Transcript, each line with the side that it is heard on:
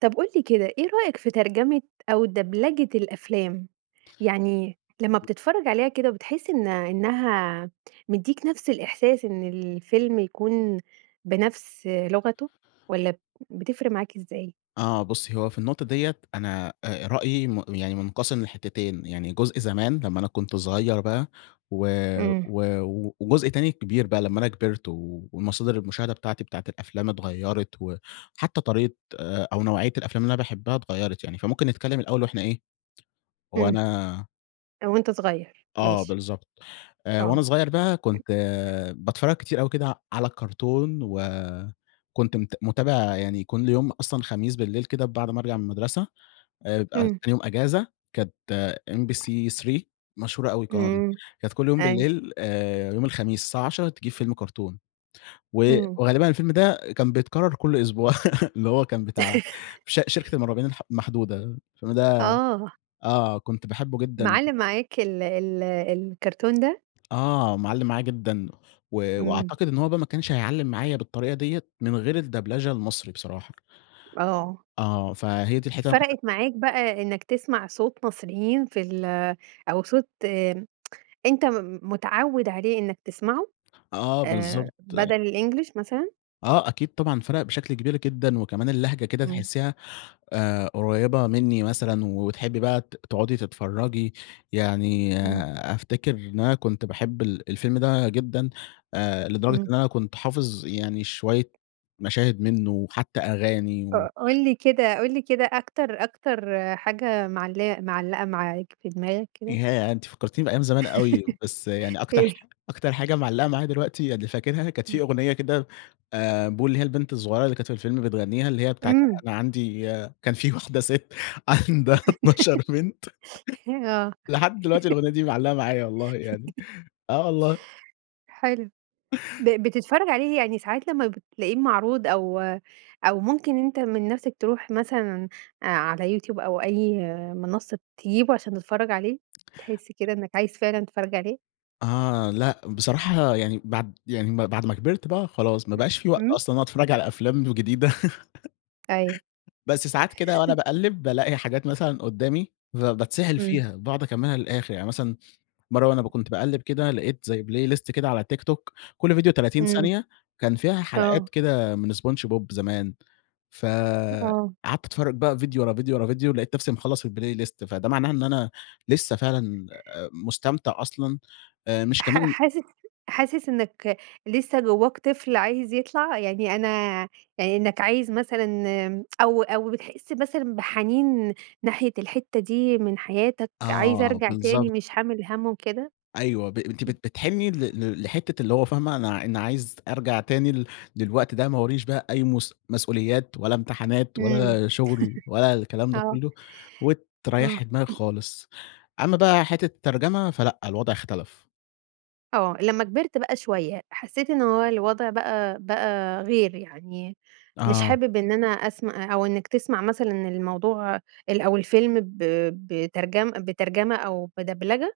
right: طب قُل لي كده، إيه رأيك في ترجمة أو دبلجة الأفلام؟ يعني لمّا
left: [unintelligible]
right: بتتفرج عليها كده بتحس إن إنها مدّيك نفس الإحساس إن الفيلم يكون بنفس لغته والّا بتفرق معاك إزاي؟
left: آه، بُصّي هو في النقطة دِيَّة، أنا آآ رأيي م يعني منقسم لحتتين، يعني جزء زمان لمّا أنا كنت صغير بقى و
right: امم.
left: و وجزء تاني كبير بقى لمّا أنا كبرت ومصادر المشاهدة بتاعتي بتاعة الأفلام اتغيرت وحتى طريقة أو نوعية الأفلام اللي أنا باحبها اتغيرت يعني. فممكن نتكلم الأول وإحنا إيه
right: امم.
left: وأنا
right: آآ، وأنت صغير،
left: آه،
right: ماشي.
left: بالضبط. آآ وأنا
right: آه.
left: صغير بقى كنت باتفرج كتير أوي كده على الكرتون وكنت مت متابع يعني كل يوم، أصلًا خميس بالليل كده بعد ما أرجع من المدرسة، آآ بقى
right: امم.
left: تاني يوم اجازة، كانت MBC3 مشهورة أوي القناة دي.
right: امم،
left: كانت كل يوم
right: أيوه.
left: بالليل آآ يوم الخميس الساعة عشرة تجيب فيلم كرتون و
right: امم.
left: وغالبًا الفيلم ده كان بيتكرر كل أسبوع اللي هو كان بتاع ش شركة المُرعبين الح المحدودة، فيلم ده
right: آه.
left: آه، كنت باحبه جدًا
right: معلِّم معاك ال ال الكرتون ده؟
left: آه، معلِّم معايا جدًا، و
right: امم.
left: وأعتقد إن هو بقى ما كانش هيعلِّم معايا بالطريقة دِيَّة من غير الدبلجة المصري بصراحة.
right: آه.
left: آه فهي دي الحتة اللي أنا كنت
right: فرقت معاك بقى إنك تسمع صوت مصريين في ال أو صوت أنت م متعوِد عليه إنك تسمعه؟
left: آه،
right: آآ
left: بالضبط.
right: بدل الEnglish مثلًا؟
left: آه أكيد طبعًا فرق بشكل كبير جدًا، وكمان اللهجة كده
right: امم.
left: تحسيها آآ قريبة منّي مثلًا، وتحبي بقى ت تقعدي تتفرجي. يعني
right: امم.
left: أفتكر إن أنا كنت باحب ال الفيلم ده جدًا آآ لدرجة
right: امم.
left: إن أنا كنت حافظ يعني شوية مشاهد منه وحتى أغاني و
right: ق قُل لي كده قُل لي كده أكتر أكتر حاجة معلِ معلَقة معاك في دماغك كده.
left: ياه! أنتِ فكرتيني بأيام زمان أوي، بس يعني أكتر ح
right: إيه؟
left: أكتر حاجة معلقة معايا دلوقتي، يعني فاكرها، كانت في
right: امم.
left: أغنية كده، آآ، بو اللي هي البنت الصغيرة اللي كانت في الفيلم بتغنيها، اللي هي بتاعة
right: امم.
left: أنا عندي كان في واحدة ست عندها 12 بنت.
right: آه.
left: لحد دلوقتي الأغنية دي معلقة معايا والله يعني، آه والله.
right: حلو. ب بتتفرج عليه يعني ساعات لمّا بتلاقيه معروض أو أو ممكن أنت من نفسك تروح مثلًا على YouTube أو أي منصة تجيبه عشان تتفرج عليه؟ تحس كده إنك عايز فعلًا تتفرج عليه؟
left: آه، لأ، بصراحة يعني بعد يعني م بعد ما كبرت بقى خلاص ما بقاش في وقت
right: إمم.
left: أصلًا إن أنا أتفرج على أفلام جديدة.
right: أيوه.
left: بس ساعات كده وأنا باقلِّب بالاقي حاجات مثلًا قُدامي فبتسحل
right: امم.
left: فيها، باقعد أكملها للآخر. يعني مثلًا مرة وأنا ب كنت باقلِّب كده لقيت زي playlist كده على TikTok، كل فيديو 30
right: امم،
left: ثانية، كان فيها
right: آه.
left: حلقات كده من SpongeBob زمان. فقعدت
right: آه.
left: اتفرج بقى فيديو ورا فيديو ورا فيديو، لقيت نفسي مخلص الplaylist فده معناه إن أنا لسه فعلًا مستمتع أصلًا، آآ مش
right: حا
left: كمان
right: حاسس حاسس إنك لسه جواك طفل عايز يطلع؟ يعني أنا يعني إنك عايز مثلًا، آمم، أو أو بتحس مثلًا بحنين ناحية الحتة دي من حياتك، عايز
left: آه،
right: أرجع تاني
left: بالضبط.
right: مش حامل هَم وكده؟
left: أيوه ب أنتِ بت بتحني ل لحتة اللي هو فاهمة أنا ع أنا عايز أرجع تاني لل للوقت ده، ما وراييش بقى أي مُس مَسؤوليات، ولا امتحانات،
right: إمم.
left: ولا شغل، ولا الكلام ده
right: آه.
left: كله،
right: آه.
left: وتريحي دماغك خالص. أمّا بقى حتة الترجمة، فلأ، الوضع اختلف.
right: آه، لمّا كبرت بقى شوية، حسيت إن هو الوضع بقى بقى غير يعني، مش
left: آه.
right: حابب إن أنا أسم آآ أو إنك تسمع مثلًا الموضوع ال أو الفيلم ب بترجم بترجمة أو بدبلجة؟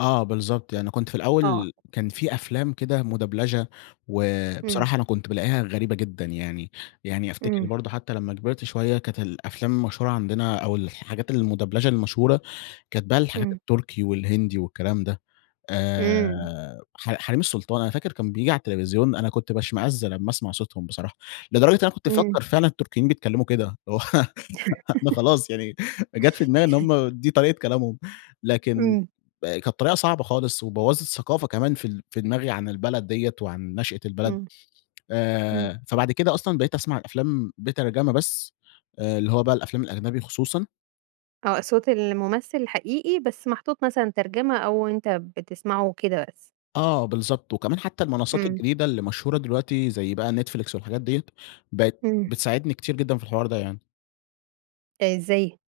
left: آه، بالضبط. يعني كنت في
right: آه.
left: الأول كان في أفلام كده مدبلچة،
right: امم.
left: وبصراحة أنا كنت بالاقيها غريبة جدًا يعني، يعني أفتكر
right: امم.
left: برضه حتى لمّا كبرت شوية كانت الأفلام المشهورة عندنا أو الحاجات المدبلچة المشهورة، كانت بقى الحاجات
right: امم.
left: التركي والهندي والكلام ده. آآ
right: إمم.
left: ح حريم السلطان، أنا فاكر كان بييجي على التلفزيون، أنا كنت باشمأز لمّا أسمع صوتهم بصراحة، لدرجة إن أنا كنت
right: امم.
left: مفكر فعلًا، التركيين بيتكلموا كده، هو أنا خلاص يعني جات في دماغي إن هم دي طريقة كلامهم، لكن
right: امم.
left: كانت طريقة صعبة خالص وبوَّظت ثقافة كمان في ال في دماغي عن البلد دِيَّة وعن نشأة البلد.
right: امم. امم.
left: آآ فبعد كده أصلًا بقيت أسمع الأفلام بترجمة بس، آآ اللي هو بقى الأفلام الأجنبي خصوصًا.
right: آه، صوت الممثل الحقيقي بس محطوط مثلًا ترجمة أو أنت بتسمعه وكده بس.
left: آه بالضبط، وكمان حتى المنصات
right: امم.
left: الجديدة اللي مشهورة دلوقتي زي بقى Netflix والحاجات دِيَّة، بقت
right: امم.
left: بتساعدني كتير جدًا في الحوار ده يعني.
right: ده ازاي؟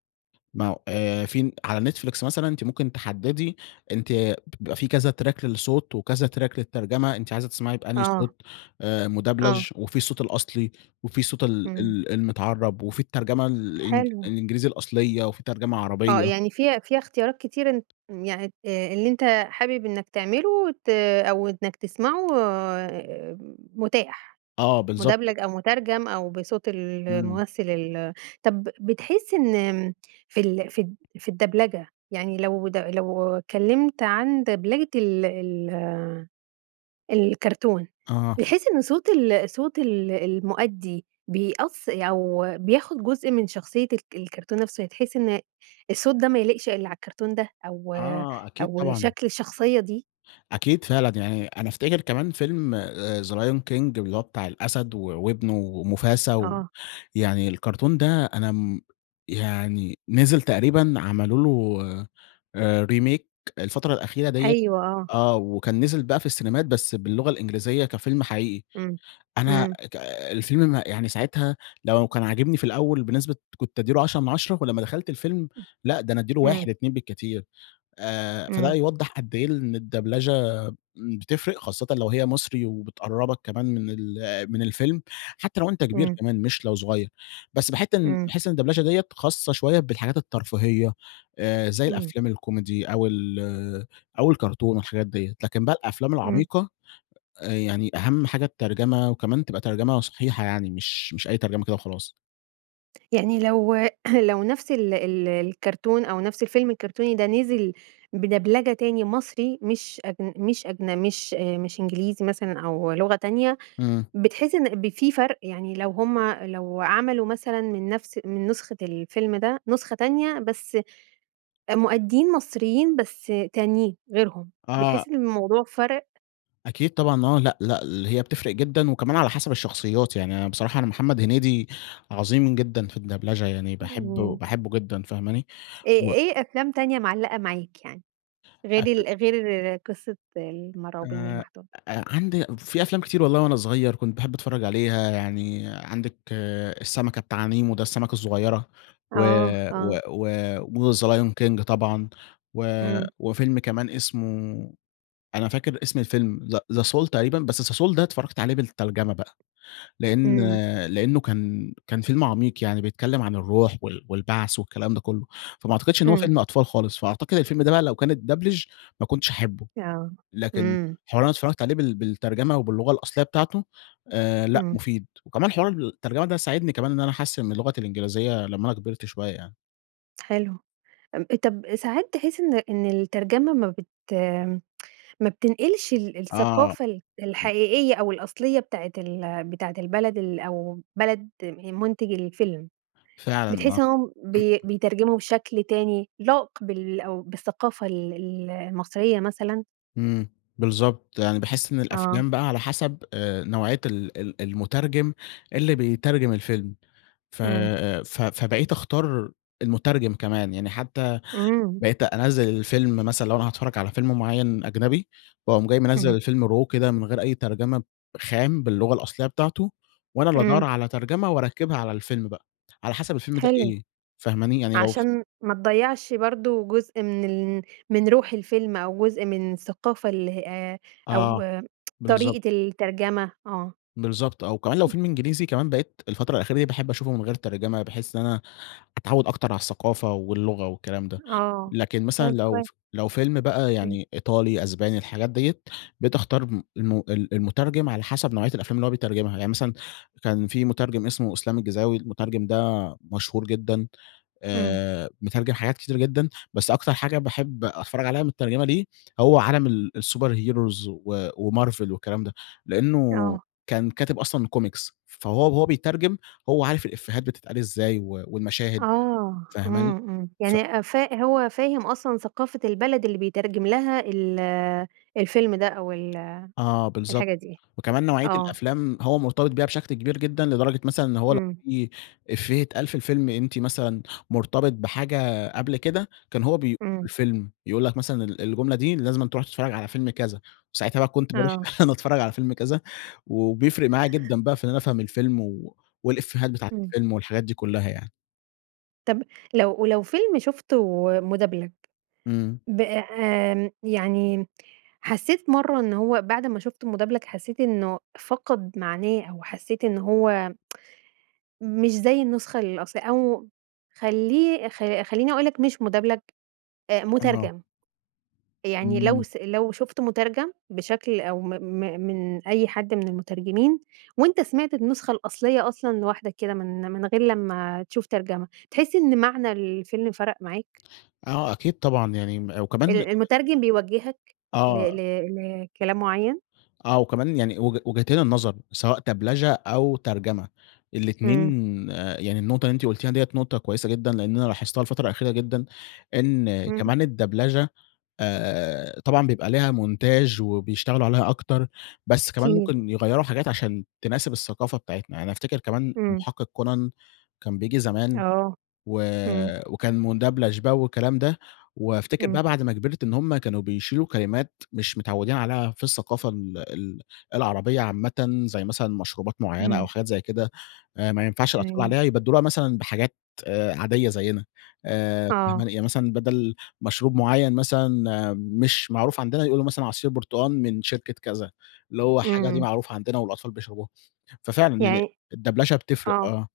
left: ما هو آآ فين على نتفليكس مثلًا أنتِ ممكن تحددي أنتِ بيبقى في كذا تراك للصوت وكذا تراك للترجمة أنتِ عايزة تسمعي بأنهي
right: آه.
left: صوت آآ
right: آه.
left: مدبلج، وفي الصوت الأصلي، وفي صوت ال
right: امم.
left: ال المتعرب وفي الترجمة الإنج
right: حلو.
left: الإنجليزي الأصليّة وفي ترجمة
right: آه
left: عربيّة.
right: يعني في فيها اختيارات كتيرة أن يعني آآ اللي أنت حابب إنّك تعمله ت أو إنّك تسمعه آآ متاح.
left: آه بالضبط
right: مدبلج أو مترجم أو بصوت
left: امم.
right: الممثّل ال طب بتحس إن آمم في ال في ال في الدبلجة يعني لو د لو اتكلّمت عن دبلجة ال ال الكرتون
left: آه.
right: بتحس إنّ صوت ال صوت ال المؤدي بيأث أو بياخد جزء من شخصيّة الك الكرتون نفسه بتحس إن الصوت ده ما يليقش إلا على الكرتون ده أو
left: آه أكيد
right: أو
left: طبعًا.
right: شكل الشخصيّة دي؟
left: أكيد فعلًا. يعني أنا أفتكر كمان فيلم آآ The Lion King اللي هو بتاع الأسد و وابنه وموفاسا،
right: آه.
left: ويعني الكرتون ده أنا امم يعني نزل تقريبًا عملوا له آآ Remake الفترة الأخيرة دِيَّة
right: أيوه آه.
left: آه، وكان نزل بقى في السينيمات بس باللغة الإنجليزية كفيلم حقيقي.
right: امم.
left: أنا
right: امم.
left: ك الفيلم م يعني ساعتها لو كان عاجبني في الأوّل بنسبة كنت أدي له 10 مِن 10، ولمّا دخلت الفيلم
right: [unintelligible]
left: لأ ده أنا أدي له
right: امم.
left: 1، 2 بالكتير. آآ فده
right: امم.
left: يوضح قد إيه ال إن الدبلچة بتفرق، خاصةً لو هي مصري وبتقربك كمان من ال من الفيلم حتّى لو أنت كبير
right: امم.
left: كمان مش لو صغيّر. بس باحس
right: امم.
left: باحس إن الدبلچة دي خاصة شويّة بالحاجات الترفيهية آآ زي
right: امم.
left: الأفلام الكوميدي أو ال أو الكرتون والحاجات ديّة، لكن بقى الأفلام
right: امم.
left: العميقة يعني أهم حاجة الترجمة، وكمان تبقى ترجمة صحيحة يعني مش مش أي ترجمة كده وخلاص.
right: يعني لو لو نفس ال ال الكرتون أو نفس الفيلم الكرتوني ده نزل بدبلجة تاني مصري مش أجن مش أجن مش مش إنجليزي مثلًا أو لغة تانية،
left: امم.
right: بتحس إن ب في فرق؟ يعني لو هم لو عملوا مثلًا من نفس من نسخة الفيلم ده نسخة تانية بس آآ مؤديين مصريين بس تانيين، غيرهم،
left: آه.
right: بتحس إن الموضوع فَرَق؟
left: أكيد طبعًا. آه، لأ، لأ، ل هي بتفرْق جدًا، وكمان على حسب الشخصيات يعني أنا بصراحة أنا محمد هنيدي عظيم جدًا في الدبلچة، يعني باحب
right: امم.
left: باحبه جدًا فاهماني؟
right: إيه
left: و
right: إيه أفلام تانية معلقة معاك يعني، غير
left: [unintelligible]
right: ال غير قصة المرعوبين
left: آآ
right: المحدودة؟
left: أ عندي في أفلام كتير والله وأنا صغير كنت باحب أتفرج عليها، يعني عندك السمكة بتاع نيمو ده السمكة الصغيرة، و
right: آه،
left: و
right: آه.
left: و وThe Lion King طبعًا، و
right: إمم.
left: وفيلم كمان اسمه أنا فاكر اسم الفيلم زا The soul تقريبًا، بس The soul ده اتفرجت عليه بالترجمة بقى. لأن
right: إمم.
left: لأنه كان كان فيلم عميق، يعني بيتكلم عن الروح وال والبعث والكلام ده كله. فما أعتقدش إن هو
right: إمم.
left: فيلم أطفال خالص، فأعتقد الفيلم ده بقى لو كانت اتبدلچ ما كنتش هاحبه.
right: آه،
left: لكن
right: إمم.
left: حوار إن أنا اتفرجت عليه بال بالترجمة وباللغة الأصلية بتاعته، آآ لأ
right: إمم.
left: مفيد، وكمان حوار الترجمة ده ساعدني كمان إن أنا أحسِّن من لغتي الإنجليزية لمّا أنا كبرت شوية يعني.
right: حلو. ام طب ساعات تحس إن إن الترجمة ما بت ما بتنقلش ال
left: آه.
right: الثقافة ال
left: [unintelligible]
right: الحقيقية أو الأصلية بتاعة ال بتاعة البلد ال أو بلد آآ منتج الفيلم.
left: فعلًا آه.
right: بتحسهم إنهم بي بيترجموا بشكل تاني لائق بال أو بالثقافة ال المصرية مثلًا؟
left: إمم، بالضبط. يعني باحس إن
right: آه.
left: الأفلام بقى على حسب آآ نوعية ال ال المترجم اللي بيترجم الفيلم، ف
right: إمم.
left: آآ ف فبقيت أختار المترجم كمان، يعني حتى
right: إمم.
left: بقيت أنزِّل الفيلم مثلًا لو أنا هاتفرج على فيلم مُعيّن أجنبي، وأقوم جاي منزِّل
right: اهم
left: الفيلم raw كده من غير أي ترجمة، خام، باللغة الأصلية بتاعته، وأنا اللي أدوَّر
right: إمم.
left: على ترجمة وأركِّبها على الفيلم بقى، على حسب الفيلم ده
right: حلو.
left: إيه، فاهماني، يعني لو ف
right: عشان ما تضيَّعش برضه جزء من ال من روح الفيلم أو جزء من الثقافة اللي ه آآ أو
left: آه، بالضبط.
right: طريقة الترجمة، آه.
left: بالضبط آه، وكمان لو
right: [unintelligible]
left: فيلم إنجليزي كمان بقيت الفترة الأخيرة دي باحب أشوفه من غير ترجمة، بحيث إن أنا أتعود أكتر على الثقافة واللغة والكلام ده.
right: آه،
left: لكن مثلًا
right: طيب
left: لو
right: كوي
left: ف لو فيلم بقى
right: امم.
left: يعني إيطالي، أسباني، الحاجات دِيَّة، بقيت أختار م الم ال المترجم على حسب نوعية الأفلام اللي هو بيترجمها، يعني مثلًا كان في مترجم اسمه إسلام الجيزاوي، المترجم ده مشهور جدًا.
right: إمم.
left: آآ مترجم حاجات كتير جدًا، بس أكتر حاجة باحب أتفرج عليها متترجمة ليه هو عالم ال الsuper heros و وMarvel والكلام ده. لأنه
right: آه.
left: كان كاتب أصلًا comics فهو وهو بيترجم، هو عارف الإفيهات بتتقال إزاي و والمشاهد،
right: آه،
left: فاهماني.
right: إمم، إمم.
left: ف
right: يعني فا هو فاهم أصلًا ثقافة البلد اللي بيترجم لها ال الفيلم ده أو ال
left: آه
right: الحاجة
left: بالضبط،
right: دي؟
left: وكمان نوعية
right: آه.
left: الأفلام هو مرتبط بيها بشكل كبير جدًا لدرجة مثلًا إن هو لو
right: إمم.
left: في إفية إتقال في الفيلم أنتِ مثلًا مرتبط بحاجة قبل كده، كان هو بي [unintelligible]
right: إمم.
left: الفيلم، يقول لك مثلًا ال الجملة دي لازمًا تروح تتفرج على فيلم كذا، وساعتها بقى كنت باروح
right: آه.
left: إن أنا أتفرج على فيلم كذا، و وبيفرق معايا جدًا بقى في إن أنا أفهم الفيلم و والإفيهات بتاعة
right: إمم.
left: الفيلم والحاجات دي كلها يعني.
right: طب لو ولو فيلم شفته مدبلج،
left: إمم.
right: ب آمم، يعني حسيت مرّة إن هو بعد ما شفته مدبلج، حسيت إنه فقد معناه أو حسيت إن هو مش زي النسخة الأصل أو خلّيه خ خلّيني أقول لك مش مدبلج، آآ
left: آه.
right: مترجم. يعني لو
left: امم.
right: س لو شفته مترجم بشكل أو م م من أي حد من المترجمين وأنت سمعت النسخة الأصلية أصلًا لوحدك كده من من غير لمّا تشوف ترجمة. تحس إن معنى الفيلم فرق معاك؟
left: آه أكيد طبعًا، يعني م
right: ال
left: وكمان
right: المترجم بيوجهك ل ل
left: آه.
right: لكلام مُعيّن؟
left: آه، وكمان يعني وج وجهتين النظر سواء دبلچة أو ترجمة، الاتنين
right: إمم.
left: يعني النقطة اللي أنتِ قُلتيها دِيَّة نقطة كويسة جدًا، لأن أنا لاحظتها الفترة الأخيرة جدًا. إن
right: إمم.
left: كمان الدبلچة، آآ طبعًا بيبقى ليها مونتاچ وبيشتغلوا عليها أكتر، بس كمان
right: أكيد.
left: ممكن يغيروا حاجات عشان تناسب الثقافة بتاعتنا. أنا أفتكر كمان
right: إمم.
left: المحقق كونان كان بييجي زمان،
right: آه،
left: و
right: إمم.
left: وكان مُدبلچ والكلام ده، وأفتكر
right: إمم.
left: بقى بعد ما كبرت إن هم كانوا بيشيلوا كلمات مش متعودين عليها في الثقافة ال ال العربية عامةً زي مثلًا مشروبات مُعيّنة
right: إمم.
left: أو حاجات زي كده. آآ ما ينفعش الأطفال
right: تمام.
left: عليها، يبدلوها مثلًا بحاجات عادية زينا. آآ
right: آه.
left: فاهماني؟ يعني مثلًا بدل مشروب مُعيّن مثلًا مش معروف عندنا، يقولوا مثلًا عصير برتقان من شركة كذا، اللي هو حاجة دي
right: إمم.
left: معروفة عندنا والأطفال بيشربوها. ففعلًا يعني
right: يعني
left: الدبلچة بتفرق،
right: آه.
left: آه.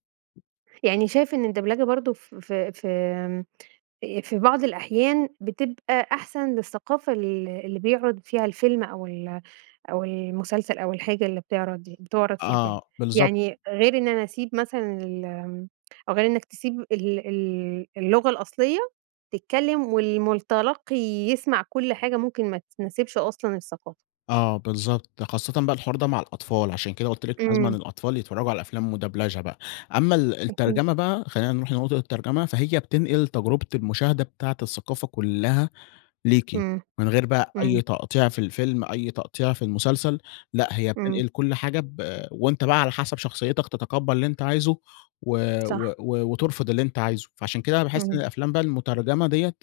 right: يعني شايف إن الدبلجة برضه ف في في آمم، آآk في بعض الأحيان بتبقى أحسن للثقافة ال اللي بيعرض فيها الفيلم أو ال أو المسلسل أو الحاجة اللي بتعرض بتعرض في الفيلم.
left: آه بالضبط.
right: يعني غير إن أنا أسيب مثلًا ال آمم أو غير إنك تسيب ال ال اللغة الأصلية، تتكلم والمتلقي يسمع كل حاجة ممكن ما تناسبش أصلًا الثقافة.
left: آه بالضبط، خاصةً بقى الحوار ده مع الأطفال عشان كده قُلت لِك لازمًا
right: إمم.
left: الأطفال يتفرجوا على أفلام مدبلچة بقى، أمّا ال
right: أكيد.
left: الترجمة بقى خلّينا نروح لنقطة الترجمة، فهي بتنقل تجربة المشاهدة بتاعة الثقافة كلها ليكِ،
right: إمم،
left: من غير بقى
right: إمم.
left: أي تقطيع في الفيلم، أي تقطيع في المسلسل. لأ، هي
right: إمم.
left: بتنقل كل حاجة ب وأنت بقى على حسب شخصيتك تتقبل اللي أنت عايزه و و
right: صح.
left: و وترفض اللي أنت عايزه. فعشان كده أنا باحس إن
right: امم.
left: الأفلام بقى المترجمة دِيَّة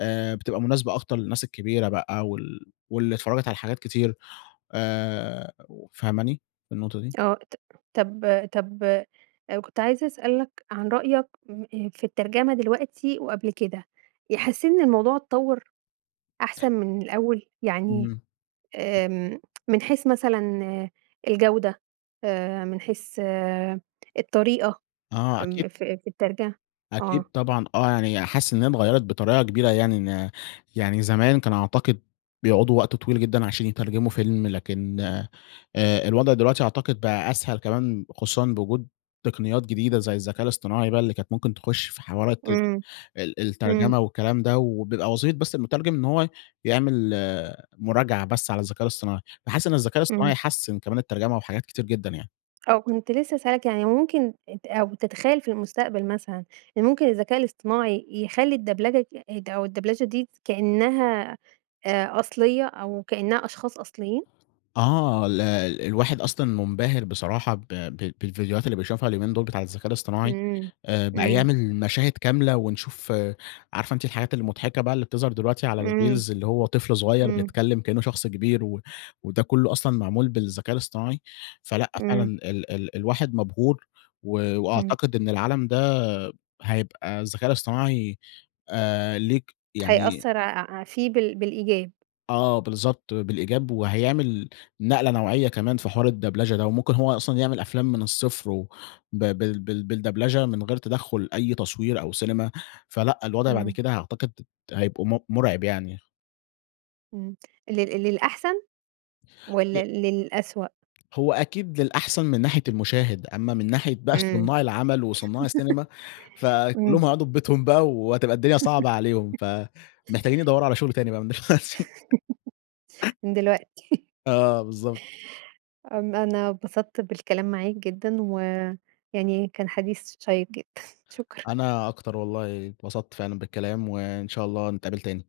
left: آآ بتبقى مناسبة أكتر للناس الكبيرة بقى وال واللي اتفرجت على حاجات كتير. آآ و فاهماني في النقطة دي؟
right: آه، ط طب طب كنت عايزة أسألك عن رأيك في الترجمة دلوقتي وقبل كده. حسيت إن الموضوع اتطوَّر أحسن من الأول؟ يعني
left: امم.
right: آمم من حيث مثلًا الجودة، آآ من حيث الطريقة،
left: آه أكيد
right: م في في الترج آه.
left: أكيد طبعًا آه، يعني حاسس إن هي اتغيرت بطريقة كبيرة، يعني إن يعني زمان كان أعتقد بيقعدوا وقت طويل جدًا عشان يترجموا فيلم، لكن آآ الوضع دلوقتي أعتقد بقى أسهل كمان خصوصًا بوجود تقنيات جديدة زي الذكاء الإصطناعي بقى اللي كانت ممكن تخش في حوارات
right: إمم،
left: ال
right: امم.
left: الترجمة والكلام ده وبيبقى وظيفة بس المترجم إن هو يعمل مراجعة بس على الذكاء الإصطناعي. باحس إن الذكاء
right: إمم.
left: الإصطناعي حسِّن كمان الترجمة وحاجات كتير جدًا يعني.
right: آه وكنت لسه هاسألك، يعني ممكن أنت أو تتخيل في المستقبل مثلًا، إن ممكن الذكاء الاصطناعي يخلّي الدبلجة أو الدبلچة دي كأنها آآ أصلية أو كأنها أشخاص أصليين؟
left: آه ال الواحد أصلًا منبهر بصراحة ب ب بالڤيديوهات اللي بيشوفها اليومين دول بتاع الذكاء الإصطناعي.
right: إمم،
left: آآ بقى
right: إمم.
left: يعمل مشاهد كاملة ونشوف عارفة أنتِ الحاجات المضحكة بقى اللي بتظهر دلوقتي على
right: إمم،
left: الreels اللي هو طفل صغير
right: إمم.
left: بيتكلم كأنه شخص كبير و وده كله أصلًا معمول بالذكاء الإصطناعي؟ فلأ، فعلًا
right: إمم.
left: ال ال الواحد مبهور و
right: امم.
left: وأعتقد إن العالم ده هيبقى الذكاء الإصطناعي آآ ليك يعني
right: هيأثر ع ع فيه بال بالإيجاب.
left: آه بالضبط، بالإيجاب، وهيعمل نقلة نوعية كمان في حوار الدبلچة ده، وممكن هو أصلًا يعمل أفلام من الصفر وب بال بال بالدبلچة من غير تدخل أي تصوير أو سينما، فلأ الوضع بعد
right: إمم.
left: كده أعتقد هيبقوا م مرعب يعني.
right: إمم. لل للأحسن؟ والّا
left: ي
right: للأسوأ؟
left: هو أكيد للأحسن من ناحية المشاهد، أمّا من ناحية بقى
right: إمم،
left: صناع العمل وصناع السينما، فكلهم
right: إمم.
left: هيقعدوا في ببيتهم بقى وهتبقى الدنيا صعبة عليهم، فمحتاجين يدوروا على شغل تاني بقى من دلوقتي.
right: من دلوقتي.
left: آه بالضبط.
right: آمم، أنا اتبسطت بالكلام معاك جدًا، ويعني كان حديث شيق جدًا. شكرًا.
left: أنا أكتر والله، اتبسط فعلًا بالكلام وإن شاء الله نتقابل تاني.